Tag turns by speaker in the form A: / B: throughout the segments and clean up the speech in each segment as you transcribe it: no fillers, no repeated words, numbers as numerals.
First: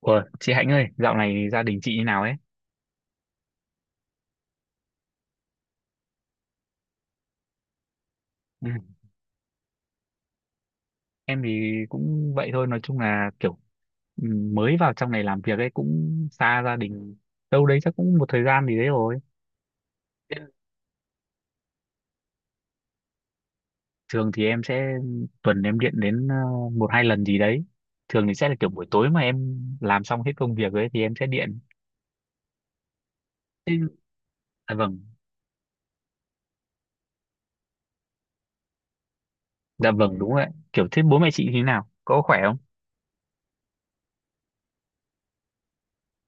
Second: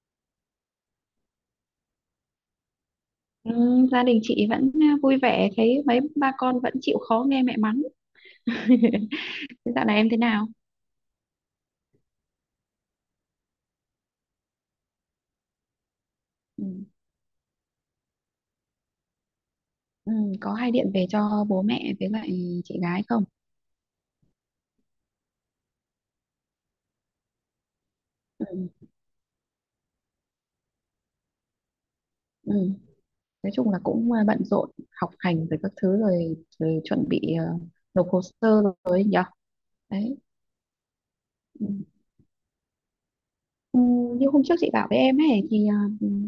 A: Ủa, chị Hạnh ơi, dạo này gia đình chị như nào ấy?
B: Ừ, gia đình chị vẫn vui vẻ, thấy mấy ba con vẫn chịu khó nghe mẹ mắng.
A: Ừ.
B: Thế dạo này em thế nào?
A: Em thì cũng vậy thôi, nói chung là kiểu ừ, mới vào trong này làm việc ấy, cũng xa
B: Ừ.
A: gia đình đâu đấy chắc cũng một thời gian gì đấy rồi.
B: Ừ,
A: Nên.
B: có hay điện về cho bố mẹ với lại chị gái không?
A: Thường thì em sẽ tuần em điện đến một hai lần gì đấy. Thường thì sẽ là
B: Ừ.
A: kiểu buổi tối mà em làm xong hết công việc ấy thì em sẽ điện.
B: Ừ. Nói chung
A: Thế-
B: là cũng bận rộn
A: Dạ vâng,
B: học hành rồi các thứ rồi, rồi chuẩn bị nộp hồ sơ rồi ấy nhở.
A: dạ
B: Đấy.
A: vâng đúng rồi. Kiểu thế bố mẹ chị như thế
B: Ừ.
A: nào? Có khỏe không?
B: Ừ, như hôm trước chị bảo với em ấy thì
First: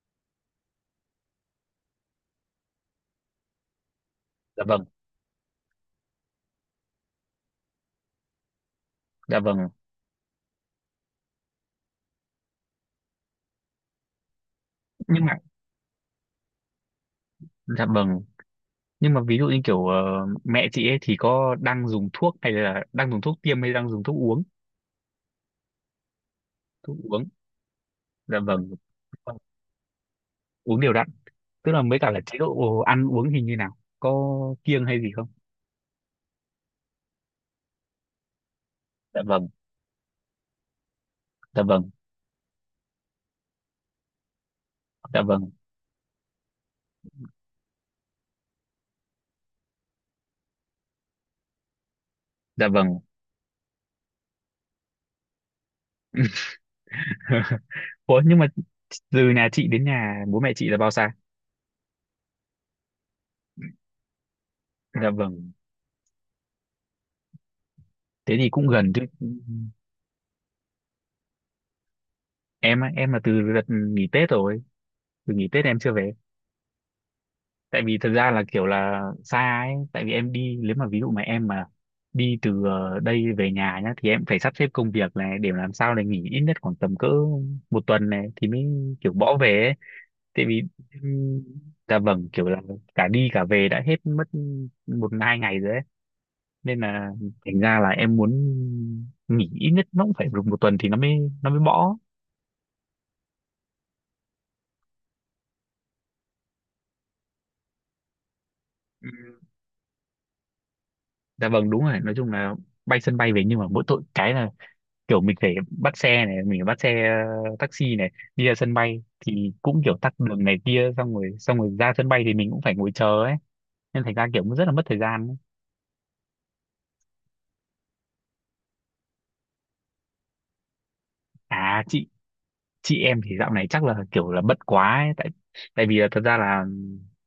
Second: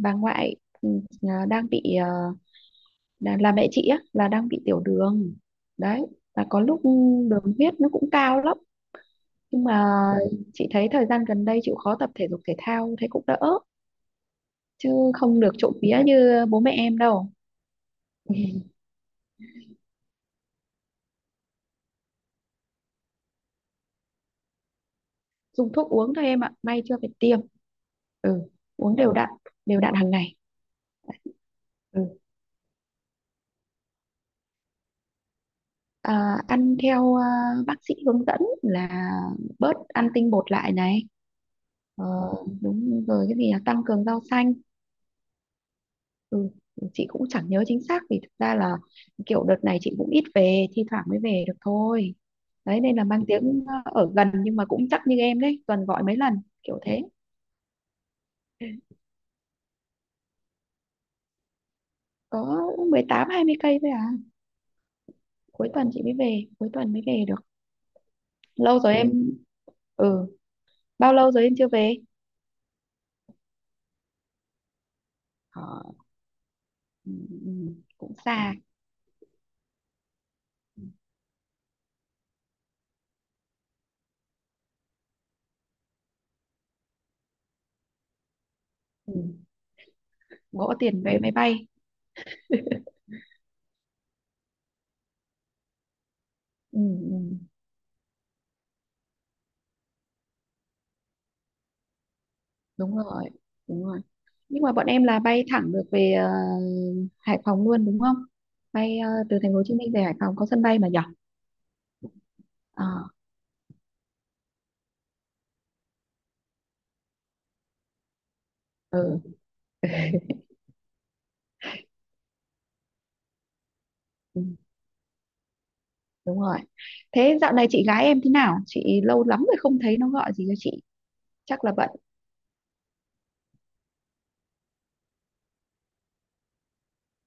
B: bà ngoại, ừ, đang bị, là mẹ chị á là đang bị
A: Dạ
B: tiểu
A: vâng,
B: đường. Đấy, và có lúc đường huyết nó cũng cao lắm,
A: dạ
B: nhưng
A: vâng.
B: mà chị thấy thời gian gần đây chịu khó tập thể dục thể thao thấy cũng đỡ, chứ
A: Nhưng mà,
B: không được trộm vía như bố mẹ em đâu.
A: dạ vâng, nhưng mà ví dụ như kiểu mẹ chị ấy thì có đang dùng thuốc, hay là đang dùng thuốc tiêm, hay đang dùng thuốc uống?
B: Dùng thuốc uống thôi em ạ, may
A: Thuốc
B: chưa phải
A: uống.
B: tiêm.
A: Dạ
B: Ừ,
A: vâng.
B: uống đều đặn,
A: Vâng,
B: đều đặn hàng ngày.
A: uống đều đặn. Tức là mới
B: Ừ.
A: cả là chế độ ăn uống hình như nào, có kiêng hay gì không?
B: À, ăn theo bác sĩ hướng dẫn là
A: Dạ vâng,
B: bớt ăn tinh bột lại này,
A: dạ vâng,
B: ờ, đúng rồi, cái gì là tăng cường rau xanh.
A: dạ vâng,
B: Ừ, chị cũng chẳng nhớ chính xác vì thực ra là kiểu đợt này chị cũng ít về, thi thoảng mới về được thôi.
A: dạ
B: Đấy, nên
A: vâng.
B: là mang tiếng ở gần nhưng mà cũng chắc như em đấy, tuần gọi mấy lần kiểu thế.
A: Ủa nhưng mà từ nhà chị đến nhà bố mẹ chị là bao xa?
B: Có 18-20 cây thôi à.
A: Dạ vâng.
B: Cuối tuần chị mới về, cuối tuần mới về được.
A: Thế thì cũng
B: Lâu
A: gần
B: rồi
A: chứ.
B: em, ừ, bao lâu rồi em chưa về.
A: Em á, em là từ đợt nghỉ Tết rồi, từ nghỉ Tết em
B: Ờ,
A: chưa về.
B: ừ, ừ, ừ,
A: Tại vì thật
B: cũng
A: ra là
B: xa.
A: kiểu là xa ấy, tại vì em đi, nếu mà ví dụ mà em mà đi từ đây về nhà nhá thì em phải sắp xếp công việc này để làm sao để nghỉ ít nhất khoảng tầm cỡ một tuần này thì mới kiểu
B: Ừ,
A: bỏ về ấy. Tại vì
B: gõ tiền vé máy
A: ừm,
B: bay.
A: dạ vâng, kiểu là cả đi cả về đã hết mất một hai ngày rồi ấy,
B: Ừ,
A: nên là
B: ừ.
A: thành ra là em muốn nghỉ ít nhất nó cũng phải được một tuần thì nó mới bỏ.
B: Đúng rồi, đúng rồi. Nhưng mà bọn em là bay thẳng được về Hải Phòng luôn đúng không, bay từ
A: Ừm,
B: thành phố Hồ Chí Minh về Hải Phòng có sân bay mà nhỉ?
A: dạ vâng đúng rồi, nói chung là
B: Ờ,
A: bay sân bay về, nhưng mà mỗi tội cái là kiểu mình phải bắt xe này, mình phải bắt xe taxi này đi ra sân bay
B: ừ,
A: thì cũng kiểu tắc đường này kia, xong rồi ra sân bay thì mình cũng phải ngồi chờ ấy, nên thành ra kiểu
B: ừ,
A: cũng rất là mất thời gian ấy.
B: đúng rồi. Thế dạo này chị gái em thế nào? Chị lâu lắm rồi không thấy nó gọi gì cho chị. Chắc là
A: À
B: bận.
A: chị em thì dạo này chắc là kiểu là bận quá ấy. Tại tại vì là thật ra là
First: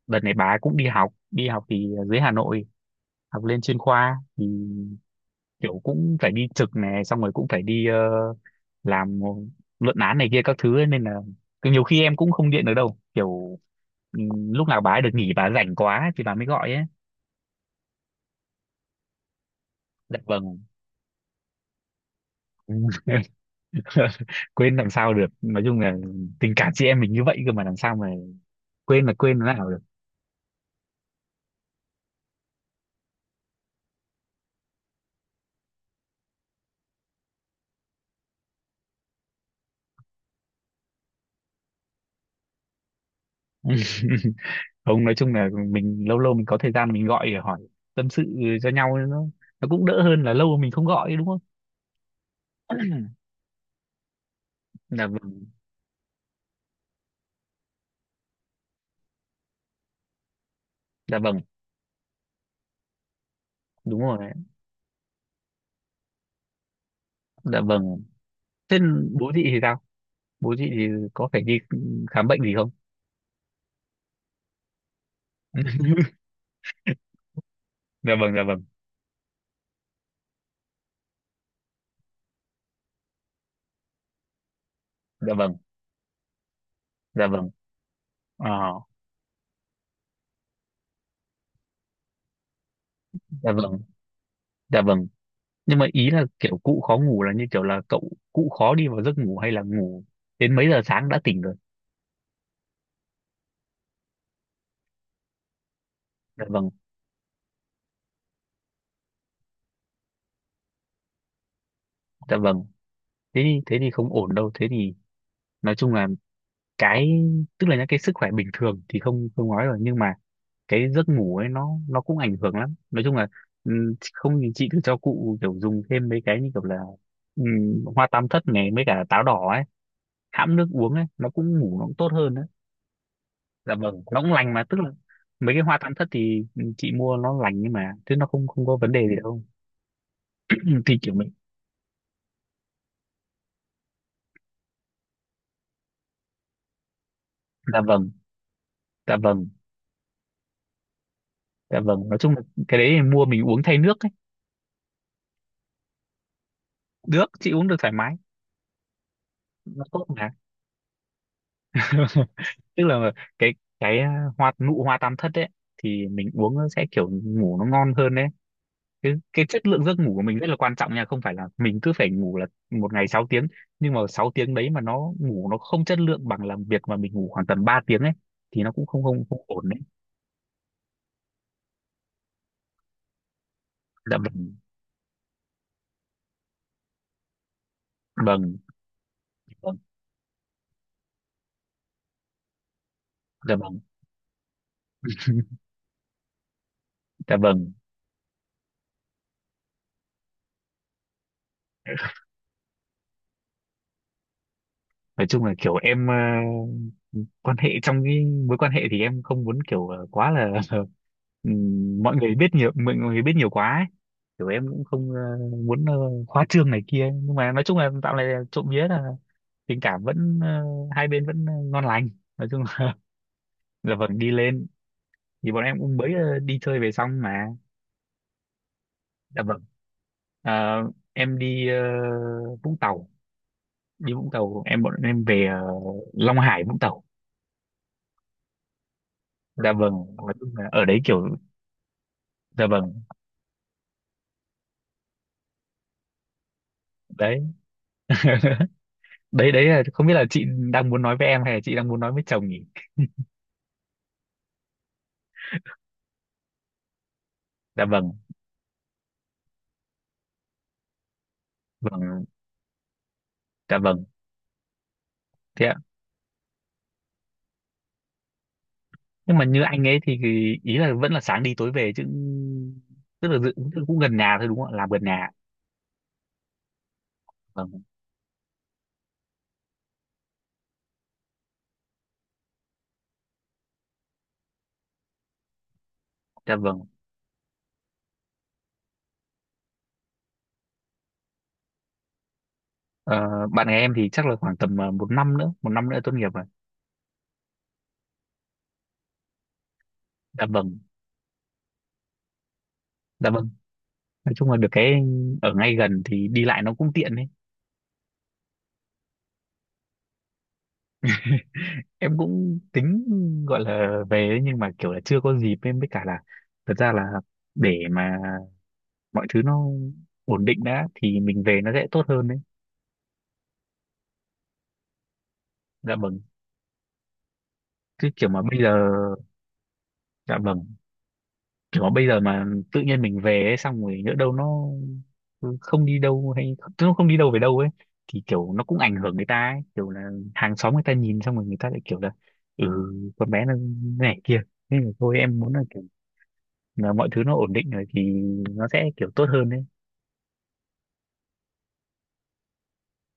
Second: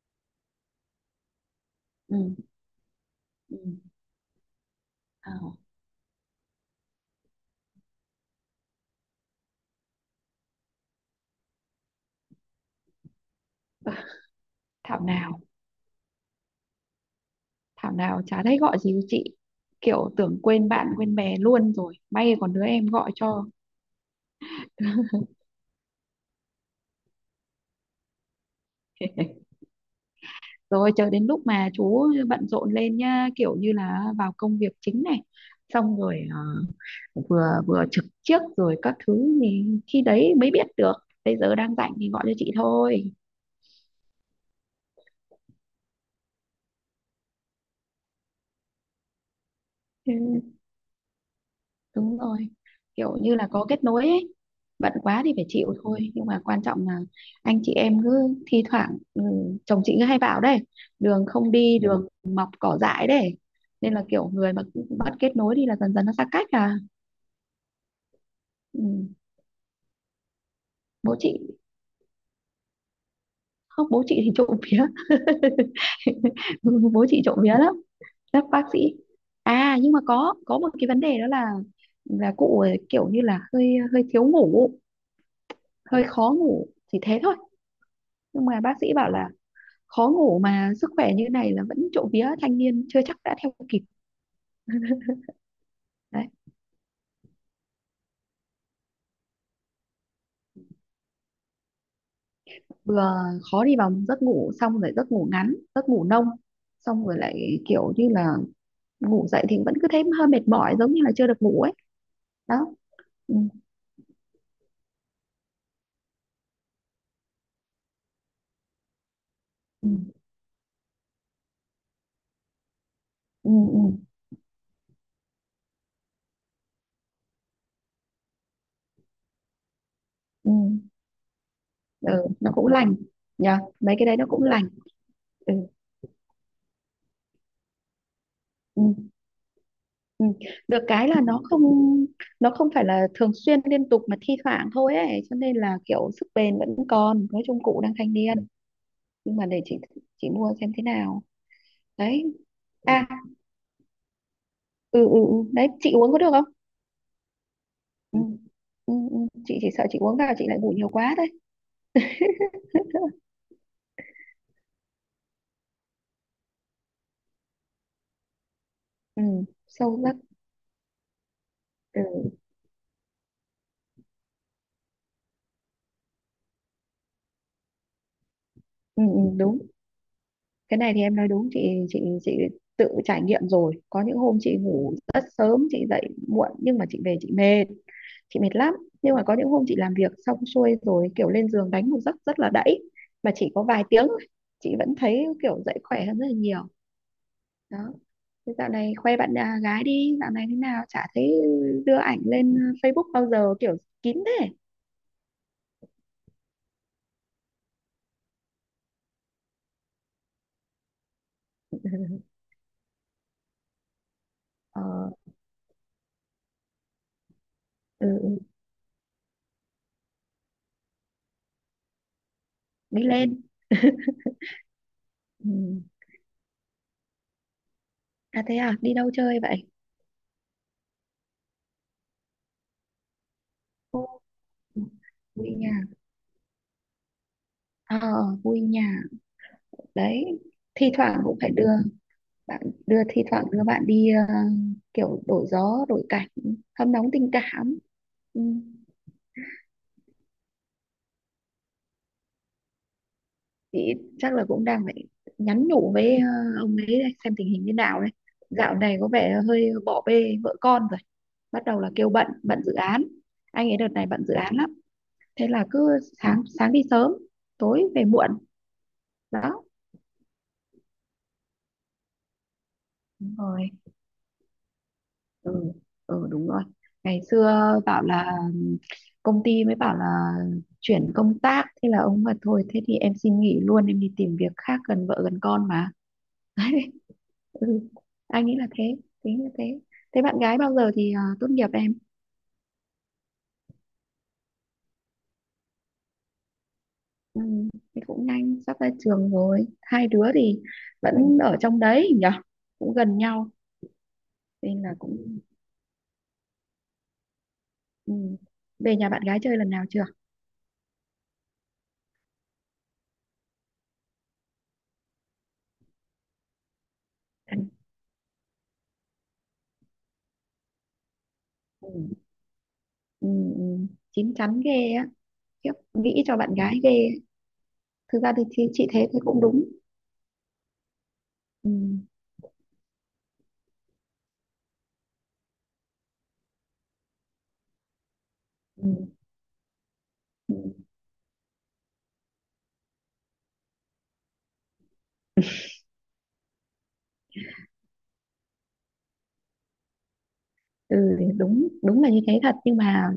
A: đợt này bà ấy cũng đi học, đi học thì
B: Ừ.
A: dưới Hà Nội, học
B: Ừ.
A: lên chuyên khoa thì
B: Ờ,
A: kiểu cũng phải đi trực này, xong rồi cũng phải đi làm luận án này kia các thứ ấy, nên là cứ nhiều khi em cũng không điện được đâu, kiểu lúc nào bà
B: Thảo
A: ấy được nghỉ,
B: nào,
A: bà ấy rảnh quá ấy, thì bà mới gọi ấy.
B: Thảo nào chả thấy gọi gì cho chị. Kiểu
A: Dạ
B: tưởng
A: vâng.
B: quên bạn quên bè luôn rồi. May còn đứa em gọi cho.
A: Quên làm sao được, nói chung là tình cảm chị em mình như vậy cơ mà, làm sao mà quên là quên thế nào được.
B: Rồi chờ đến lúc mà chú bận rộn lên nhá, kiểu như là vào công việc chính này, xong rồi vừa vừa trực trước rồi các thứ thì khi đấy mới biết được bây giờ đang rảnh thì gọi cho chị thôi.
A: Không, nói chung là mình lâu lâu mình có thời gian, mình gọi để hỏi, tâm sự cho nhau, nó cũng đỡ
B: Ừ,
A: hơn là lâu mình không gọi, đúng không?
B: đúng rồi, kiểu như là có kết nối ấy, bận
A: Dạ
B: quá thì
A: vâng,
B: phải chịu thôi, nhưng mà quan trọng là anh chị em cứ thi thoảng, ừ, chồng chị cứ hay bảo đấy,
A: dạ
B: đường
A: vâng
B: không đi đường mọc cỏ dại đấy, nên
A: đúng
B: là kiểu
A: rồi,
B: người mà cứ bắt kết nối thì là dần dần nó xa cách à.
A: dạ vâng. Thế
B: Ừ.
A: bố chị thì sao? Bố chị thì
B: Bố
A: có
B: chị.
A: phải đi khám bệnh gì không?
B: Không, bố chị thì trộm vía. Bố chị trộm vía lắm,
A: Dạ vâng, dạ
B: các
A: vâng,
B: bác sĩ. À nhưng mà có một cái vấn đề đó là cụ ấy kiểu như là hơi hơi thiếu ngủ,
A: dạ vâng,
B: hơi khó ngủ, chỉ thế
A: dạ
B: thôi.
A: vâng.
B: Nhưng
A: Ờ,
B: mà bác sĩ bảo là khó ngủ mà sức khỏe như này là vẫn trộm vía, thanh niên chưa chắc đã
A: dạ
B: theo
A: vâng,
B: kịp.
A: dạ vâng. Nhưng mà ý là
B: Đấy,
A: kiểu cụ khó ngủ là như kiểu là cụ khó đi vào giấc ngủ, hay là ngủ đến mấy giờ sáng đã tỉnh rồi?
B: vừa khó đi vào giấc ngủ, xong rồi giấc ngủ ngắn, giấc ngủ nông,
A: Dạ vâng,
B: xong rồi lại kiểu như là ngủ dậy thì vẫn cứ thấy hơi mệt mỏi giống như là chưa được ngủ ấy.
A: dạ
B: Đó.
A: vâng.
B: Ừ,
A: Thế thì, không ổn đâu. Thế thì nói chung là cái, tức là những cái sức khỏe bình thường thì không không nói rồi,
B: ừ,
A: nhưng mà cái giấc ngủ ấy, nó cũng ảnh hưởng lắm, nói chung là
B: ừ, ừ.
A: không thì chị thử cho cụ kiểu dùng thêm mấy cái như kiểu là hoa tam thất này mấy cả táo đỏ ấy,
B: Ừ,
A: hãm nước uống ấy, nó cũng ngủ, nó cũng tốt
B: ừ,
A: hơn đấy.
B: nó cũng lành, nhờ
A: Dạ
B: mấy
A: vâng,
B: cái đấy
A: nó
B: nó
A: cũng
B: cũng
A: lành mà,
B: lành.
A: tức là
B: Ừ,
A: mấy cái hoa tam thất thì chị mua, nó lành nhưng mà chứ nó không không có vấn đề
B: ừ,
A: gì đâu.
B: ừ.
A: Ừ,
B: Được
A: thì
B: cái
A: kiểu
B: là
A: mình,
B: nó không, nó không phải là thường xuyên liên tục mà thi thoảng thôi ấy, cho nên là kiểu sức bền vẫn còn, nói chung cụ
A: dạ
B: đang
A: vâng,
B: thanh niên.
A: dạ
B: Nhưng mà
A: vâng,
B: để chị mua xem thế nào.
A: dạ vâng, nói
B: Đấy.
A: chung là cái đấy thì
B: À,
A: mua mình uống thay nước ấy.
B: ừ, ừ, ừ. Đấy chị uống có được không.
A: Được, chị uống được thoải mái.
B: Ừ. Ừ, ừ. Chị chỉ
A: Nó
B: sợ chị
A: tốt
B: uống
A: mà.
B: vào chị lại ngủ nhiều quá thôi.
A: Tức là cái hoa nụ hoa tam thất ấy thì mình uống nó sẽ kiểu ngủ nó ngon hơn đấy. cái,
B: Ừ,
A: cái chất lượng giấc
B: sâu
A: ngủ
B: giấc.
A: của mình rất là quan trọng nha, không phải là mình cứ
B: Ừ,
A: phải ngủ là một ngày 6 tiếng, nhưng mà 6 tiếng đấy mà nó ngủ nó không chất lượng bằng làm việc mà mình ngủ khoảng tầm 3 tiếng ấy, thì nó cũng không
B: ừ, ừ,
A: không không
B: đúng.
A: ổn đấy.
B: Cái này thì em nói đúng, chị tự trải nghiệm rồi, có
A: Dạ
B: những hôm
A: vâng,
B: chị ngủ rất sớm chị dậy muộn nhưng mà chị về chị mệt, chị mệt
A: vâng,
B: lắm. Nhưng mà có những hôm chị
A: vâng,
B: làm việc xong xuôi rồi, kiểu lên giường đánh một giấc rất là đẫy mà chỉ
A: dạ
B: có
A: vâng,
B: vài tiếng thôi, chị vẫn thấy kiểu dậy khỏe hơn rất là nhiều.
A: dạ vâng,
B: Đó. Thế dạo này khoe bạn gái đi, dạo này thế nào chả thấy đưa ảnh lên Facebook bao giờ, kiểu kín thế.
A: nói chung là kiểu em quan hệ, trong cái mối quan hệ thì em không muốn kiểu quá là ừ, mọi người biết nhiều quá ấy. Kiểu em
B: Ờ,
A: cũng không muốn khoa trương này kia, nhưng mà nói chung là dạo này là
B: ừ,
A: trộm vía là tình cảm vẫn, hai bên vẫn ngon lành, nói chung là,
B: đi lên.
A: là vâng đi lên. Thì bọn em
B: Ừ.
A: cũng mới đi chơi về xong mà.
B: À thế à, đi đâu chơi
A: Dạ vâng.
B: vậy?
A: Ờ, em đi Vũng Tàu,
B: Ồ,
A: đi Vũng Tàu, em bọn em về
B: vui nhà.
A: Long Hải Vũng Tàu.
B: Ờ, vui nhà.
A: Dạ vâng, nói
B: Đấy,
A: chung là ở
B: thi
A: đấy
B: thoảng
A: kiểu,
B: cũng phải đưa bạn,
A: dạ vâng.
B: đưa thi thoảng đưa bạn đi kiểu đổi gió đổi cảnh, hâm nóng tình
A: Đấy,
B: cảm. Ừ.
A: đấy, đấy là không biết là chị đang muốn nói với em hay là chị đang muốn nói với chồng nhỉ?
B: Chị chắc là cũng đang phải nhắn nhủ với ông ấy đây, xem tình hình như
A: Dạ
B: nào đấy,
A: vâng,
B: dạo này có vẻ hơi bỏ bê vợ con rồi, bắt đầu là kêu
A: vâng,
B: bận, bận dự án. Anh ấy
A: dạ
B: đợt
A: vâng.
B: này bận dự án lắm, thế là
A: Thế
B: cứ sáng sáng đi sớm, tối về muộn.
A: nhưng mà như
B: Đó.
A: anh ấy thì ý là vẫn là sáng đi tối về chứ. Tức
B: Đúng
A: là
B: rồi.
A: tức là cũng gần nhà thôi, đúng không ạ? Làm gần nhà.
B: Ừ, ừ đúng rồi. Ngày xưa
A: Vâng,
B: bảo là công ty mới bảo là chuyển công tác, thế là ông mà thôi thế thì em xin nghỉ luôn, em đi tìm việc khác gần vợ gần con mà.
A: dạ vâng.
B: Ừ, anh nghĩ là thế, tính là thế. Thế bạn gái bao giờ thì tốt nghiệp em?
A: Ờ, bạn gái em thì chắc là khoảng tầm một năm nữa, một năm nữa tốt nghiệp rồi.
B: Ừ, thì cũng nhanh sắp ra trường rồi, hai đứa
A: Dạ
B: thì
A: vâng,
B: vẫn ở trong đấy nhỉ, cũng gần
A: dạ vâng,
B: nhau
A: nói chung là được
B: nên
A: cái
B: là cũng.
A: ở ngay gần thì đi lại nó cũng tiện đấy.
B: Ừ. Về nhà bạn gái chơi lần nào chưa?
A: Em cũng tính gọi là về đấy, nhưng mà kiểu là chưa có dịp, em với cả là thật ra là
B: Ừ,
A: để mà mọi thứ nó ổn định đã thì mình về nó sẽ tốt
B: ừ,
A: hơn đấy.
B: ừ. Chín chắn ghê á, khiếp,
A: Dạ vâng,
B: nghĩ cho bạn gái ghê ấy.
A: chứ
B: thực
A: kiểu
B: ra
A: mà
B: thì,
A: bây
B: thì
A: giờ,
B: chị thế, thế cũng đúng.
A: dạ vâng,
B: Ừ,
A: kiểu mà bây giờ mà tự nhiên mình về ấy, xong rồi nhỡ đâu nó không đi đâu, hay tức nó không đi đâu về đâu ấy, thì kiểu nó cũng
B: ừ,
A: ảnh hưởng người ta ấy. Kiểu là
B: ừ,
A: hàng xóm người ta nhìn xong rồi người ta lại kiểu là ừ con bé nó này kia, nên là thôi em muốn là kiểu là mọi thứ nó ổn định rồi thì nó sẽ kiểu tốt hơn đấy.
B: Ừ, đúng, đúng là như thế thật, nhưng mà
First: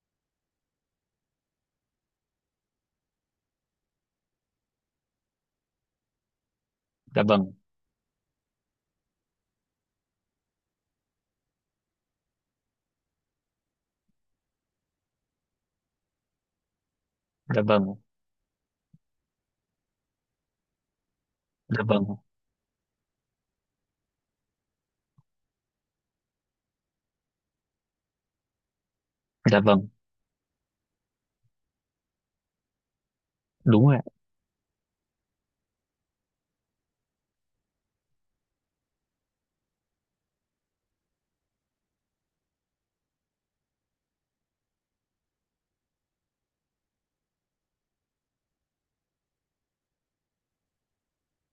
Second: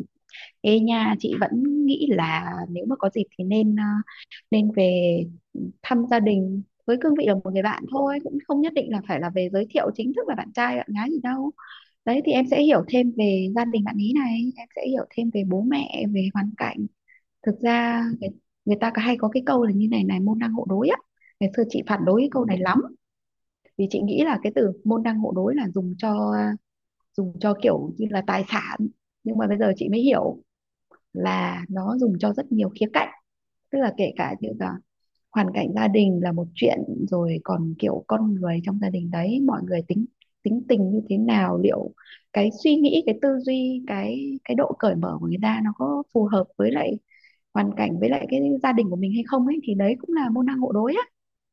B: ê nha, chị vẫn nghĩ là nếu mà có dịp thì nên nên về thăm gia đình với cương
A: Dạ
B: vị là một
A: vâng,
B: người bạn thôi, cũng không nhất định là phải là về giới thiệu chính thức là bạn trai bạn gái gì đâu. Đấy thì em sẽ hiểu thêm về gia đình bạn ý này, em sẽ hiểu thêm về bố mẹ về hoàn cảnh. thực
A: dạ vâng,
B: ra người, Người ta có hay có cái câu là như này này, môn đăng hộ đối á. Ngày xưa
A: dạ
B: chị phản
A: vâng,
B: đối cái câu này lắm, vì chị nghĩ là cái từ môn đăng hộ đối là dùng cho kiểu như là tài sản, nhưng mà bây
A: dạ
B: giờ
A: vâng
B: chị mới hiểu là nó dùng cho rất nhiều khía cạnh, tức
A: đúng
B: là
A: rồi ạ,
B: kể cả như là hoàn cảnh gia đình là một chuyện, rồi còn kiểu con người trong gia đình đấy, mọi người tính, tính tình như thế nào, liệu cái suy nghĩ, cái tư duy, cái độ cởi mở của người ta nó có phù hợp với lại hoàn cảnh với lại cái gia đình của mình hay không ấy, thì đấy cũng là môn đăng hộ đối á.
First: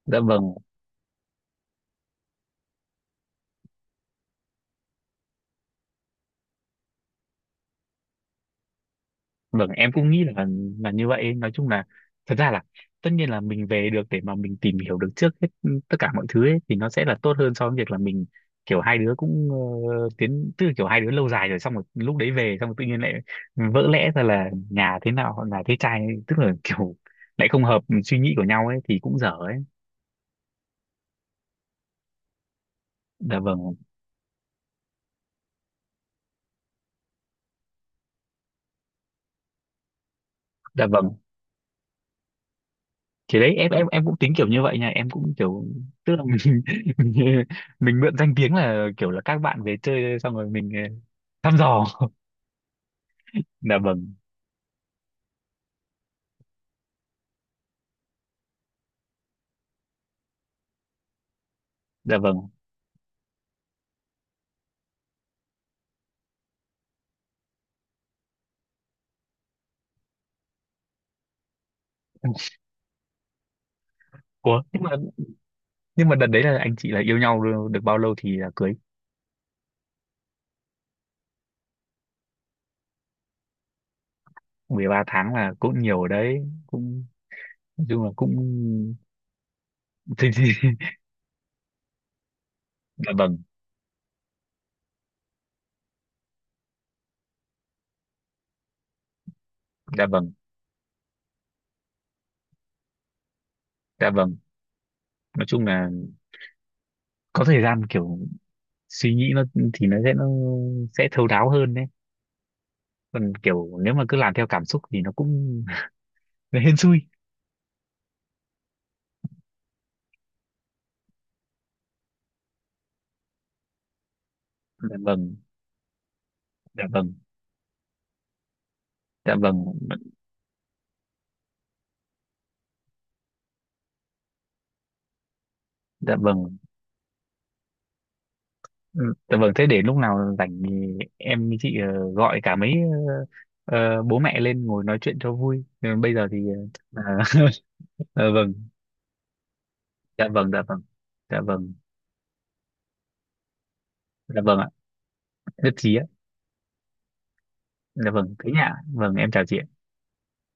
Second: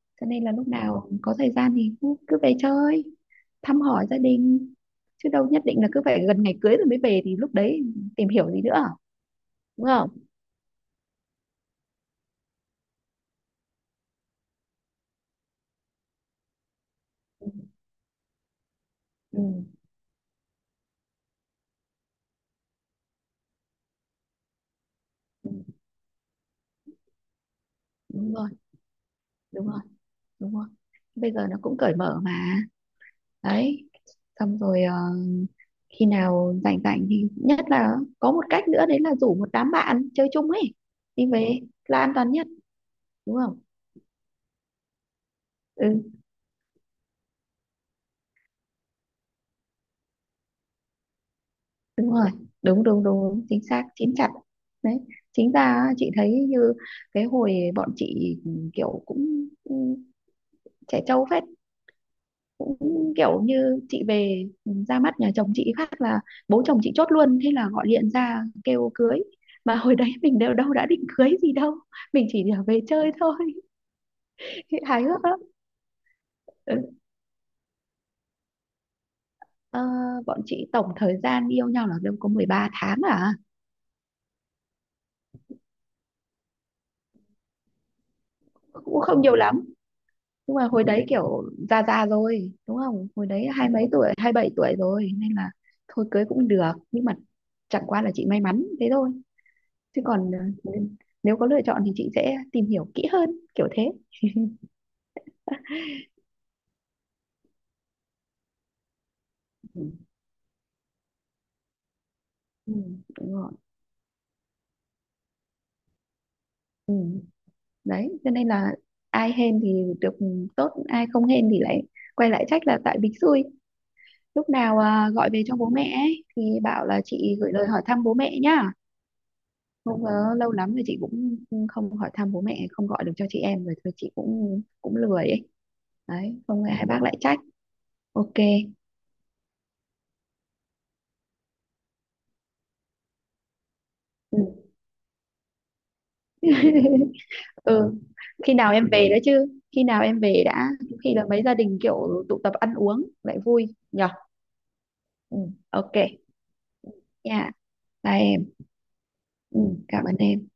A: dạ
B: Cho nên là
A: vâng.
B: lúc nào có thời gian thì cứ về chơi thăm hỏi gia đình, chứ đâu nhất định là cứ phải gần ngày cưới rồi mới về, thì lúc đấy tìm hiểu gì nữa,
A: Vâng,
B: đúng
A: em
B: không.
A: cũng nghĩ là như vậy ấy. Nói chung là thật ra là tất nhiên là mình về được để mà mình tìm hiểu được trước hết tất cả mọi thứ ấy thì nó sẽ là tốt hơn so với việc là mình kiểu hai đứa cũng
B: Ừ,
A: tiến, tức là kiểu hai đứa lâu dài rồi, xong rồi lúc đấy về xong rồi tự nhiên lại vỡ lẽ ra là nhà thế nào, nhà thế trai, tức là kiểu lại không hợp suy nghĩ
B: đúng
A: của
B: rồi,
A: nhau ấy thì cũng dở ấy.
B: đúng rồi, đúng rồi. Bây giờ nó cũng cởi mở mà.
A: Dạ vâng,
B: Đấy, xong rồi khi nào rảnh rảnh thì nhất là có một cách nữa đấy, là rủ một đám bạn chơi chung ấy,
A: dạ vâng.
B: đi về là an toàn nhất, đúng
A: Thì đấy
B: không.
A: em, em cũng tính kiểu như vậy nha, em cũng kiểu,
B: Ừ,
A: tức là mình mình, mình mượn danh tiếng là kiểu là các bạn về chơi, xong rồi mình thăm dò.
B: đúng rồi, đúng đúng đúng đúng. Chính
A: Dạ
B: xác,
A: vâng,
B: chín chặt. Đấy. Chính ra á, chị thấy như cái hồi bọn chị, ừ, kiểu cũng cũng trẻ trâu phết,
A: dạ vâng.
B: cũng kiểu như chị về, ừ, ra mắt nhà chồng chị phát là bố chồng chị chốt luôn, thế là gọi điện ra kêu cưới, mà hồi đấy mình đều đâu đã định cưới gì đâu, mình chỉ là về chơi thôi.
A: Ủa, nhưng mà
B: Hài hước lắm.
A: nhưng mà đợt đấy là anh chị
B: Ừ.
A: là yêu nhau được được bao lâu thì là cưới?
B: Ờ, bọn chị tổng thời gian yêu nhau là đâu có 13 tháng à.
A: 13 tháng là cũng nhiều đấy, cũng nói chung là cũng
B: Cũng không nhiều lắm,
A: thì
B: nhưng mà hồi đấy kiểu già già rồi đúng không,
A: dạ
B: hồi
A: vâng,
B: đấy hai mấy tuổi, 27 tuổi rồi nên là thôi cưới cũng được. Nhưng mà chẳng qua là chị may mắn thế thôi, chứ
A: dạ vâng,
B: còn ờ, nếu có lựa chọn thì chị sẽ tìm hiểu kỹ hơn kiểu thế.
A: dạ vâng, nói chung là có thời gian kiểu suy nghĩ nó thì
B: Ừ.
A: nó sẽ thấu đáo hơn đấy.
B: Ừ,
A: Còn
B: đúng rồi.
A: kiểu nếu mà cứ làm theo cảm xúc thì nó cũng nó hên
B: Ừ.
A: xui.
B: Đấy cho nên là ai hên thì được tốt, ai không hên thì lại quay lại trách là tại bình xui. Lúc nào
A: Dạ
B: gọi
A: vâng,
B: về cho bố mẹ ấy, thì
A: dạ
B: bảo là
A: vâng,
B: chị gửi lời hỏi thăm bố mẹ nhá.
A: dạ vâng,
B: Không, có lâu lắm rồi chị cũng không hỏi thăm bố mẹ, không gọi được cho chị em rồi, thôi chị cũng cũng lười ấy.
A: dạ
B: Đấy,
A: vâng.
B: không ngờ hai bác lại trách. Ok.
A: Ừ, dạ vâng, thế để lúc nào rảnh thì em với chị gọi cả mấy bố
B: Ừ.
A: mẹ lên ngồi nói chuyện cho vui. Ừ, bây giờ thì ờ,
B: Ừ.
A: ờ,
B: Khi
A: vâng,
B: nào em về đó chứ? Khi nào em
A: dạ
B: về
A: vâng, dạ
B: đã?
A: vâng,
B: Khi là
A: dạ
B: mấy gia
A: vâng,
B: đình kiểu tụ tập ăn uống lại vui nhở?
A: dạ vâng ạ,
B: Ừ.
A: nhất trí
B: Ok.
A: ạ.
B: Nha.
A: Dạ
B: Bye
A: vâng, thế
B: em.
A: nhá, vâng, em chào chị
B: Ừ,
A: ạ.
B: cảm ơn em.